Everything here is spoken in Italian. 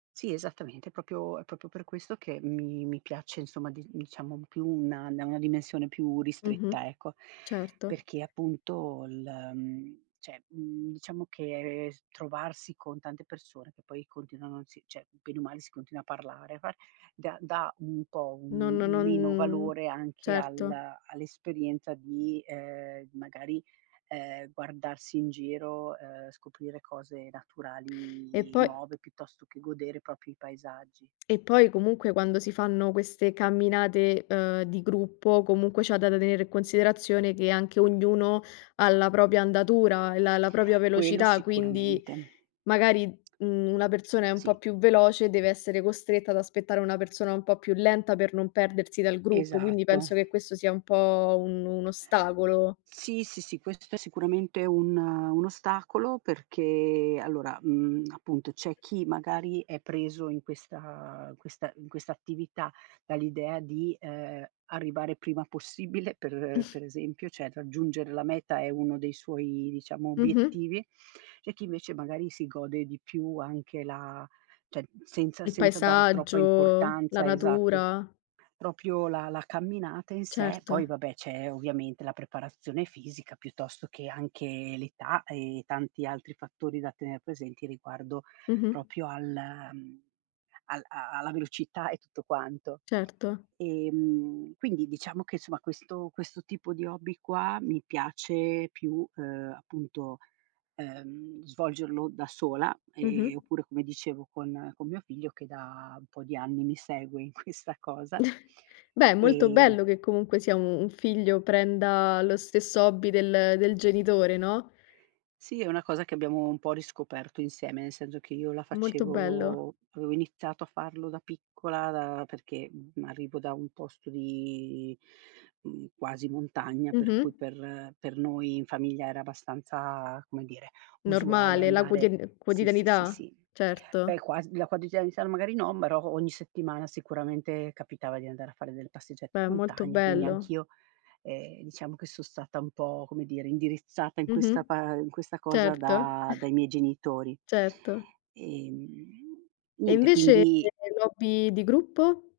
Sì, esattamente. È proprio è proprio per questo che mi mi piace, insomma, di diciamo più una una dimensione più Mh-mh. ristretta, ecco, Certo. perché appunto il, mhmm cioè, mhmm, diciamo che trovarsi con tante persone che poi continuano sì, cioè, bene o male si continua a parlare, parl dà dà un po' No un no un meno non valore anche al certo. all'esperienza di, ehm, magari, ehm, guardarsi in giro, ehm, scoprire cose E naturali poi nuove piuttosto che godere proprio i paesaggi. E poi comunque quando si fanno queste camminate, uhm, di gruppo comunque c'è da tenere in considerazione che anche ognuno ha la propria andatura e la la propria Quello velocità, quindi sicuramente. magari, mhmm, una persona è un Sì. po' più veloce e deve essere costretta ad aspettare una persona un po' più lenta per non perdersi dal gruppo, quindi Esatto. penso che questo sia un po' un un ostacolo. Sì, sì, sì, questo è sicuramente un un ostacolo perché allora, mhmm, appunto, c'è chi magari è preso in questa in questa in questa attività dall'idea di, ehm, arrivare prima possibile per per esempio, cioè raggiungere la meta è uno dei suoi, diciamo, Mh-mh. obiettivi, e chi invece magari si gode di più anche la cioè senza Il senza dare troppa paesaggio, la importanza, esatto, s natura. proprio la la camminata in sé. Certo. Poi vabbè, c'è ovviamente la preparazione fisica piuttosto che anche l'età e tanti altri fattori da tener presenti riguardo Mh-mh. proprio al, mhmm, al a alla velocità e tutto quanto. Certo. Ehm, quindi diciamo che, insomma, questo questo tipo di hobby qua mi piace più, uhm, appunto, uhm, svolgerlo da sola, ehm, Mh-mh. oppure, come dicevo, con con mio figlio che da un po' di anni mi segue in questa cosa, Beh, è molto ehm bello che comunque sia un un figlio prenda lo stesso hobby del del genitore, no? Sì, è una cosa che abbiamo un po' riscoperto insieme, nel senso che io la Molto bello. facevo avevo iniziato a farlo da piccola, da perché, mhmm, arrivo da un posto di, mhmm, quasi montagna, per Mh-mh. cui per per noi in famiglia era abbastanza, come dire, usuale Normale, la andare quotid sì, sì, sì, quotidianità, sì. Beh, certo. quas la quotidianità magari no, però ogni settimana sicuramente capitava di andare a fare delle passeggiate in Beh, è molto montagna, quindi bello. anch'io, ehm, diciamo che son stata un po', come dire, indirizzata in Mh mh. questa pa in questa cosa Certo. da dai miei genitori, Certo. ehm, E niente, invece quindi l'hobby di gruppo?